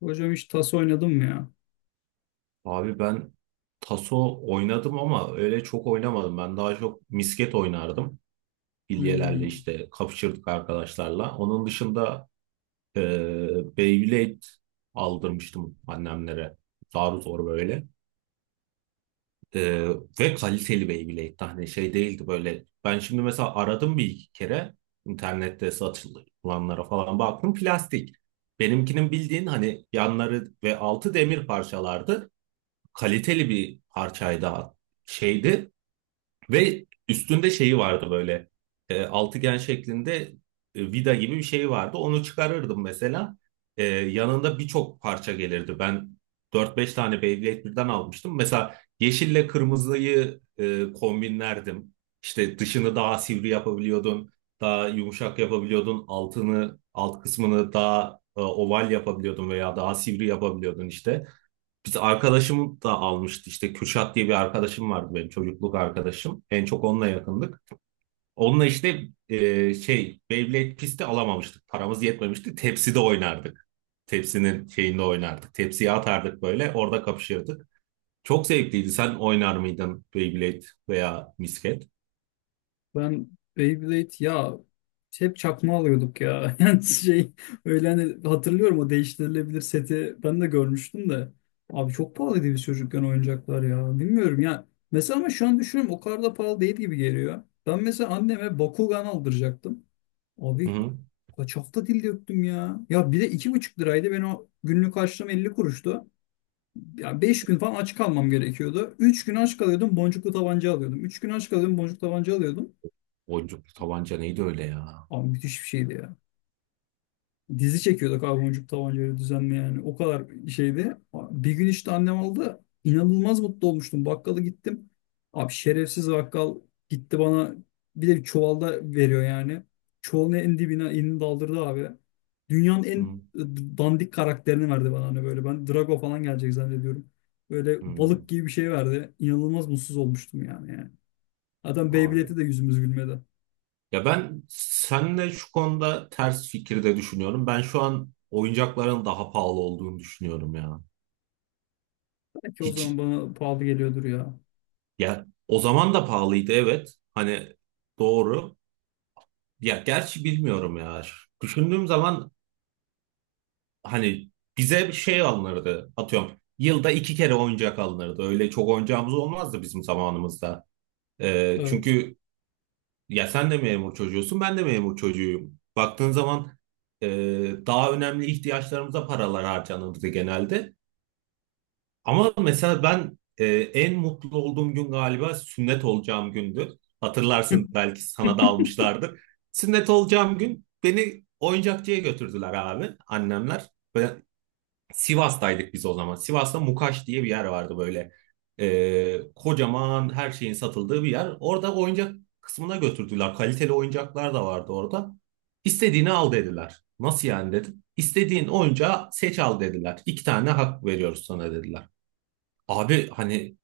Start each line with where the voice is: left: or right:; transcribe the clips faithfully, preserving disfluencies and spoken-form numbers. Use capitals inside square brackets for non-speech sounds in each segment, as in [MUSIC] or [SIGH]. left: Hocam hiç tas oynadım mı ya?
right: Abi ben taso oynadım ama öyle çok oynamadım. Ben daha çok misket oynardım. Bilyelerle
left: Hmm.
right: işte kapışırdık arkadaşlarla. Onun dışında e, Beyblade aldırmıştım annemlere. Zar zor böyle. E, ve kaliteli Beyblade. Hani şey değildi böyle. Ben şimdi mesela aradım bir iki kere, internette satılanlara falan baktım. Plastik. Benimkinin bildiğin hani yanları ve altı demir parçalardı, kaliteli bir parçaydı, şeydi ve üstünde şeyi vardı böyle, e, altıgen şeklinde e, vida gibi bir şey vardı. Onu çıkarırdım mesela. E, yanında birçok parça gelirdi. Ben dört beş tane Beyblade birden almıştım. Mesela yeşille kırmızıyı e, kombinlerdim. İşte dışını daha sivri yapabiliyordun, daha yumuşak yapabiliyordun, altını, alt kısmını daha e, oval yapabiliyordun veya daha sivri yapabiliyordun işte. Biz arkadaşım da almıştı, işte Kürşat diye bir arkadaşım vardı benim, çocukluk arkadaşım. En çok onunla yakındık. Onunla işte e, şey, Beyblade pisti alamamıştık. Paramız yetmemişti. Tepside oynardık. Tepsinin şeyinde oynardık. Tepsiye atardık, böyle orada kapışırdık. Çok zevkliydi. Sen oynar mıydın Beyblade veya misket?
left: Ben Beyblade ya, hep çakma alıyorduk ya. [LAUGHS] Yani şey, öyle hani hatırlıyorum o değiştirilebilir seti ben de görmüştüm de. Abi çok pahalıydı biz çocukken oyuncaklar ya. Bilmiyorum ya. Mesela ama şu an düşünüyorum o kadar da pahalı değil gibi geliyor. Ben mesela anneme Bakugan aldıracaktım.
right: Hı
left: Abi
right: hı.
left: kaç hafta dil döktüm ya. Ya bir de iki buçuk liraydı. Ben o günlük harçlığım elli kuruştu. Ya beş gün falan aç kalmam gerekiyordu. Üç gün aç kalıyordum, boncuklu tabanca alıyordum. Üç gün aç kalıyordum, boncuklu tabanca alıyordum.
right: Boncuklu tabanca neydi öyle ya?
left: Abi müthiş bir şeydi ya. Dizi çekiyorduk abi boncuk tabancayla düzenli yani. O kadar şeydi. Bir gün işte annem aldı. İnanılmaz mutlu olmuştum. Bakkala gittim. Abi şerefsiz bakkal gitti bana, bir de bir çuvalda veriyor yani. Çuvalın en dibine elini daldırdı abi. Dünyanın
right: Hı
left: en dandik karakterini verdi bana hani böyle. Ben Drago falan gelecek zannediyorum. Böyle
right: hı.
left: balık gibi bir şey verdi. İnanılmaz mutsuz olmuştum yani. yani. Adam
right: Abi,
left: Beyblade'e de yüzümüz gülmedi.
right: ya ben seninle şu konuda ters fikirde düşünüyorum. Ben şu an oyuncakların daha pahalı olduğunu düşünüyorum ya.
left: Belki o zaman
right: Hiç,
left: bana pahalı geliyordur ya.
right: ya o zaman da pahalıydı, evet. Hani doğru. Ya gerçi bilmiyorum ya. Düşündüğüm zaman hani bize bir şey alınırdı. Atıyorum, yılda iki kere oyuncak alınırdı. Öyle çok oyuncağımız olmazdı bizim zamanımızda. Ee,
left: Evet.
right: çünkü Ya sen de memur çocuğusun, ben de memur çocuğuyum. Baktığın zaman e, daha önemli ihtiyaçlarımıza paralar harcanırdı genelde. Ama mesela ben e, en mutlu olduğum gün galiba sünnet olacağım gündü.
left: [LAUGHS]
right: Hatırlarsın, belki sana da almışlardır. Sünnet olacağım gün beni oyuncakçıya götürdüler abi, annemler. Ben Sivas'taydık biz o zaman. Sivas'ta Mukaş diye bir yer vardı böyle. Ee, kocaman her şeyin satıldığı bir yer. Orada oyuncak kısmına götürdüler. Kaliteli oyuncaklar da vardı orada. İstediğini al dediler. Nasıl yani dedim. İstediğin oyuncağı seç al dediler. İki tane hak veriyoruz sana dediler. Abi hani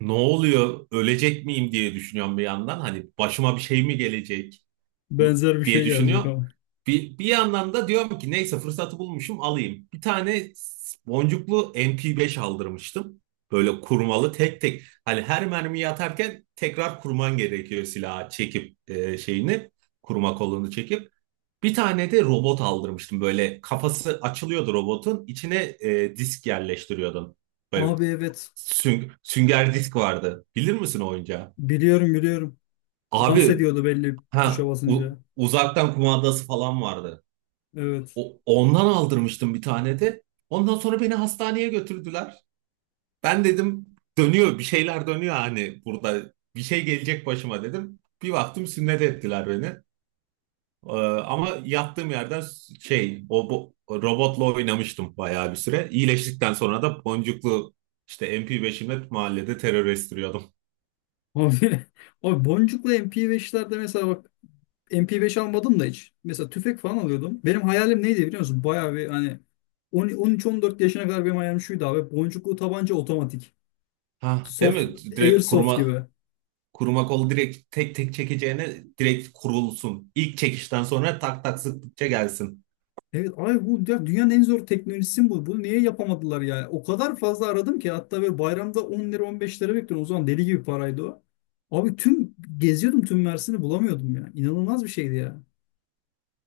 right: ne oluyor? Ölecek miyim diye düşünüyorum bir yandan. Hani başıma bir şey mi gelecek
left: Benzer bir şey
right: diye düşünüyor.
left: gelecek ama.
right: Bir, bir yandan da diyorum ki neyse, fırsatı bulmuşum alayım. Bir tane boncuklu M P beş aldırmıştım. Böyle kurmalı, tek tek. Hani her mermiyi atarken tekrar kurman gerekiyor silahı çekip e, şeyini. Kurma kolunu çekip. Bir tane de robot aldırmıştım. Böyle kafası açılıyordu robotun. İçine e, disk yerleştiriyordun. Böyle
left: Abi evet.
right: süng- sünger disk vardı. Bilir misin o oyuncağı?
left: Biliyorum, biliyorum. Dans
right: Abi
left: ediyordu belli tuşa
right: ha, u-
left: basınca.
right: uzaktan kumandası falan vardı.
left: Evet.
right: O- ondan aldırmıştım bir tane de. Ondan sonra beni hastaneye götürdüler. Ben dedim dönüyor, bir şeyler dönüyor, hani burada bir şey gelecek başıma dedim. Bir baktım sünnet ettiler beni. Ee, ama yattığım yerden s- şey o bu, robotla oynamıştım bayağı bir süre. İyileştikten sonra da boncuklu işte M P beş'imle mahallede terör estiriyordum.
left: Abi, [LAUGHS] abi boncuklu M P beş'lerde mesela bak, M P beş almadım da hiç. Mesela tüfek falan alıyordum. Benim hayalim neydi biliyor musun? Bayağı bir hani on on üç on dört yaşına kadar benim hayalim şuydu abi. Boncuklu tabanca otomatik.
right: Ha, değil
left: Soft,
right: mi? Direkt
left: airsoft
right: kurma
left: gibi.
right: Kuruma kol direkt, tek tek çekeceğine direkt kurulsun. İlk çekişten sonra tak tak sıktıkça gelsin.
left: Evet, ay bu ya, dünyanın en zor teknolojisi bu. Bunu niye yapamadılar yani? O kadar fazla aradım ki, hatta böyle bayramda on lira, on beş lira bekliyorum. O zaman deli gibi paraydı o. Abi tüm geziyordum, tüm Mersin'i bulamıyordum ya. İnanılmaz bir şeydi ya.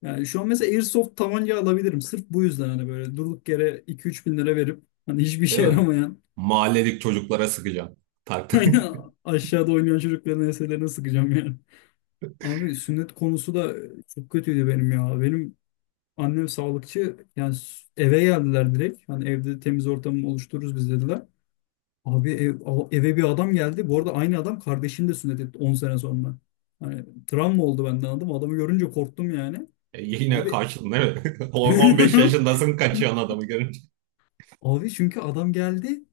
left: Yani şu an mesela Airsoft tabanca alabilirim. Sırf bu yüzden hani böyle durduk yere iki üç bin lira verip hani hiçbir işe
right: Değil mi?
left: yaramayan,
right: Mahalledeki çocuklara sıkacağım. Tak tak. [LAUGHS]
left: [LAUGHS] aşağıda oynayan çocukların enselerine sıkacağım yani. Abi sünnet konusu da çok kötüydü benim ya. Benim annem sağlıkçı yani, s- eve geldiler direkt. Hani evde temiz ortamı oluştururuz biz dediler. Abi ev- a- eve bir adam geldi. Bu arada aynı adam kardeşini de sünnet etti on sene sonra. Hani travma oldu benden adam. Adamı görünce korktum yani.
right: E, Yine
left: Abi.
right: kaçtın değil mi? [LAUGHS] On- 15
left: [LAUGHS]
right: yaşındasın kaçıyorsun adamı görünce.
left: Abi çünkü adam geldi,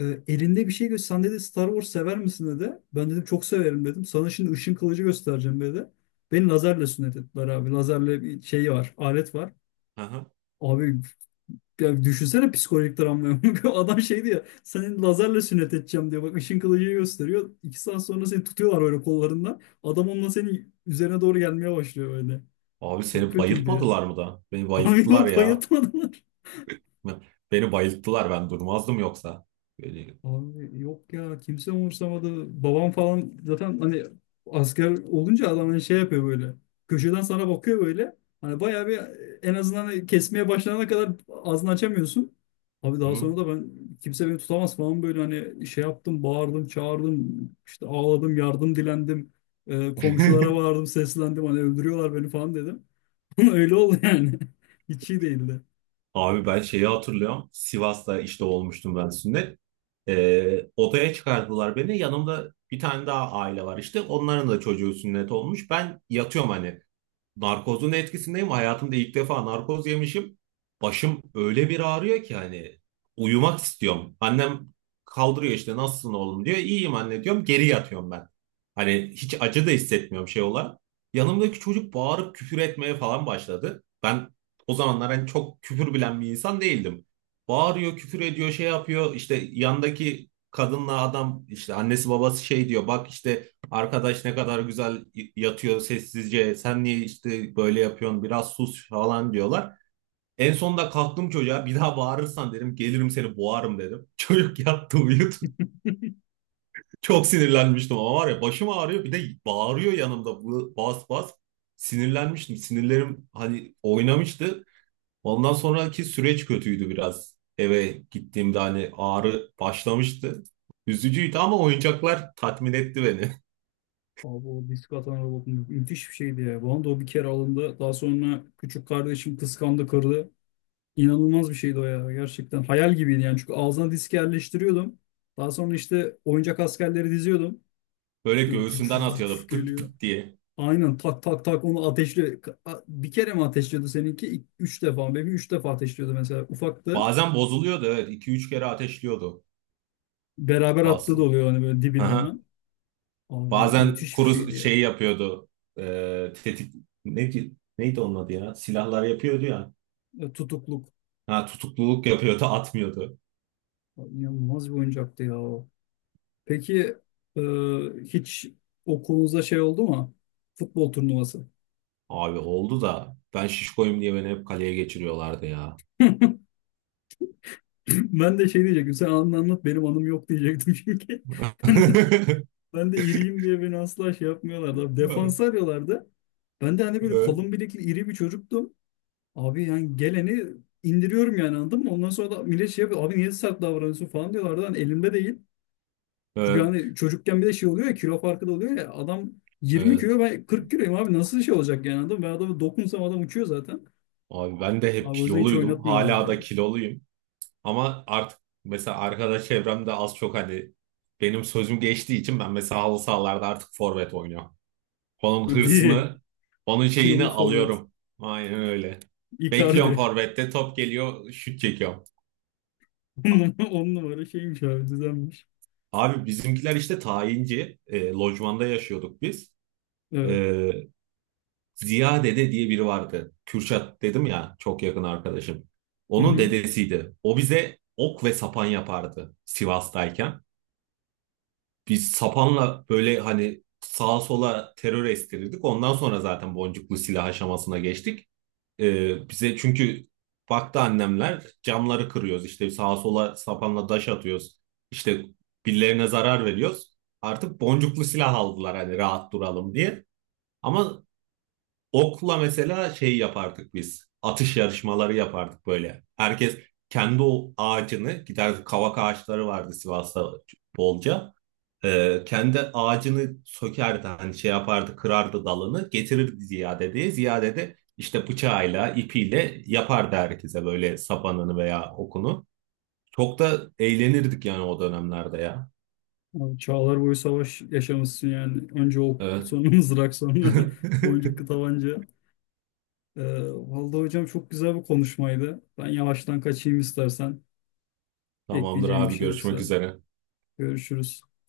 left: e, elinde bir şey göster. Sen dedi, Star Wars sever misin dedi. Ben dedim çok severim dedim. Sana şimdi ışın kılıcı göstereceğim dedi. Beni lazerle sünnet ettiler abi. Lazerle bir şey var. Alet var.
right: Aha.
left: Abi, ya düşünsene psikolojik travmayı. [LAUGHS] Adam şeydi ya, seni lazerle sünnet edeceğim diyor. Bak, ışın kılıcı gösteriyor. İki saat sonra seni tutuyorlar böyle kollarından. Adam onunla senin üzerine doğru gelmeye başlıyor böyle.
right: Abi
left: Çok
right: seni
left: kötüydü ya.
right: bayıltmadılar mı da? Beni
left: [LAUGHS] Abi
right: bayılttılar
left: yok,
right: ya.
left: bayatmadılar.
right: Beni bayılttılar, ben durmazdım yoksa. Böyle-
left: Abi yok ya, kimse umursamadı. Babam falan zaten hani asker olunca adam hani şey yapıyor böyle. Köşeden sana bakıyor böyle. Hani bayağı bir, en azından hani kesmeye başlanana kadar ağzını açamıyorsun. Abi daha
right: Hı.
left: sonra da ben kimse beni tutamaz falan böyle hani şey yaptım, bağırdım, çağırdım, işte ağladım, yardım dilendim. Ee, komşulara
right: [LAUGHS]
left: bağırdım, seslendim, hani öldürüyorlar beni falan dedim. [LAUGHS] Öyle oldu yani. [LAUGHS] Hiç iyi değildi.
right: Abi ben şeyi hatırlıyorum. Sivas'ta işte olmuştum ben sünnet. Ee, odaya çıkardılar beni. Yanımda bir tane daha aile var işte. Onların da çocuğu sünnet olmuş. Ben yatıyorum hani, narkozun etkisindeyim. Hayatımda ilk defa narkoz yemişim. Başım öyle bir ağrıyor ki hani uyumak istiyorum. Annem kaldırıyor işte, nasılsın oğlum diyor. İyiyim anne diyorum. Geri yatıyorum ben. Hani hiç acı da hissetmiyorum şey olarak. Yanımdaki çocuk bağırıp küfür etmeye falan başladı. Ben o zamanlar hani çok küfür bilen bir insan değildim. Bağırıyor, küfür ediyor, şey yapıyor. İşte yandaki kadınla adam, işte annesi babası şey diyor. Bak işte, arkadaş ne kadar güzel yatıyor sessizce. Sen niye işte böyle yapıyorsun? Biraz sus falan diyorlar. En sonunda kalktım, çocuğa bir daha bağırırsan dedim, gelirim seni boğarım dedim. [LAUGHS] Çocuk yattı, uyudu. [LAUGHS] Çok sinirlenmiştim ama, var ya, başım ağrıyor, bir de bağırıyor yanımda bu- bas bas. Sinirlenmiştim. Sinirlerim hani oynamıştı. Ondan sonraki süreç kötüydü biraz. Eve gittiğimde hani ağrı başlamıştı. Üzücüydü ama oyuncaklar tatmin etti beni.
left: Abi o disk atan robot mü- müthiş bir şeydi ya. Bana da o bir kere alındı. Daha sonra küçük kardeşim kıskandı, kırdı. İnanılmaz bir şeydi o ya. Gerçekten hayal gibiydi yani. Çünkü ağzına disk yerleştiriyordum. Daha sonra işte oyuncak askerleri diziyordum.
right: [LAUGHS] Böyle
left: İşte tüf
right: göğsünden
left: tüf tüf tüf
right: atıyordu pıt
left: geliyor.
right: pıt diye.
left: Aynen tak tak tak onu ateşli. Bir kere mi ateşliyordu seninki? İ- Üç defa. Benim üç defa ateşliyordu mesela. Ufaktı.
right: Bazen bozuluyordu, evet. iki üç kere ateşliyordu
left: Beraber attığı da
right: Boston.
left: oluyor hani böyle dibine
right: Aha.
left: hemen. Abi
right: Bazen
left: müthiş bir
right: kuru
left: şeydi ya.
right: şey yapıyordu. Ee, tetik neydi, neydi onun adı ya? Silahlar yapıyordu ya.
left: Ya, tutukluk.
right: Ha, tutukluluk yapıyordu, atmıyordu.
left: Ya İnanılmaz bir oyuncaktı ya o. Peki, e, hiç okulunuzda şey oldu mu? Futbol turnuvası. [CLEARS THROAT]
right: Abi oldu da ben şişkoyum diye beni hep kaleye geçiriyorlardı ya.
left: [LAUGHS] Ben de şey diyecektim. Sen anını anlat, benim anım yok diyecektim çünkü. [LAUGHS] Ben de,
right: [LAUGHS]
left: ben de iriyim diye beni asla şey yapmıyorlardı. Abi, defans arıyorlardı. Ben de hani böyle
right: Evet,
left: kalın bilekli iri bir çocuktum. Abi yani geleni indiriyorum yani, anladın mı? Ondan sonra da millet şey yapıyor. Abi niye sert davranıyorsun falan diyorlardı. Hani elimde değil. Çünkü
right: evet,
left: hani çocukken bir de şey oluyor ya, kilo farkı da oluyor ya. Adam yirmi
right: evet.
left: kilo, ben kırk kiloyum abi, nasıl şey olacak yani, anladın mı? Ben adamı dokunsam adam uçuyor zaten.
right: Abi ben de hep
left: Abi o yüzden hiç
right: kiloluydum. Hala da
left: oynatmıyorlardı
right: kiloluyum. Ama artık mesela arkadaş çevremde az çok hani benim sözüm geçtiği için ben mesela halı sahalarda artık forvet oynuyorum. Onun
left: ya. Değil.
right: hırsını, onun şeyini
left: Kilolu forvet.
right: alıyorum. Aynen öyle. Bekliyorum
left: Icardi.
right: forvette, top geliyor, şut çekiyorum.
left: [LAUGHS] On
right: A-
left: numara, on numara şeymiş abi, düzenmiş.
right: Abi bizimkiler işte tayinci. E, lojmanda yaşıyorduk biz. E,
left: Evet.
right: Ziya dede diye biri vardı. Kürşat dedim ya, çok yakın arkadaşım.
left: Hı
right: Onun
left: hı.
right: dedesiydi. O bize ok ve sapan yapardı Sivas'tayken. Biz sapanla böyle hani sağa sola terör estirirdik. Ondan sonra zaten boncuklu silah aşamasına geçtik. Ee, bize çünkü baktı annemler, camları kırıyoruz. İşte sağa sola sapanla daş atıyoruz. İşte birilerine zarar veriyoruz. Artık boncuklu silah aldılar hani rahat duralım diye. Ama okla mesela şey yapardık biz. Atış yarışmaları yapardık böyle. Herkes kendi o ağacını giderdi. Kavak ağaçları vardı Sivas'ta bolca. Ee, kendi ağacını sökerdi, hani şey yapardı, kırardı dalını getirirdi Ziyade'ye. Ziyade de işte bıçağıyla ipiyle yapardı herkese böyle sapanını veya okunu. Çok da eğlenirdik yani o dönemlerde ya.
left: Abi çağlar boyu savaş yaşamışsın yani. Önce ok,
right: Evet.
left: sonra [LAUGHS] mızrak, sonra [LAUGHS]
right: [LAUGHS]
left: boncuklu tabanca. Ee, vallahi hocam çok güzel bir konuşmaydı. Ben yavaştan kaçayım istersen.
right: Tamamdır
left: Ekleyeceğim bir
right: abi,
left: şey
right: görüşmek
left: yoksa.
right: üzere.
left: Görüşürüz.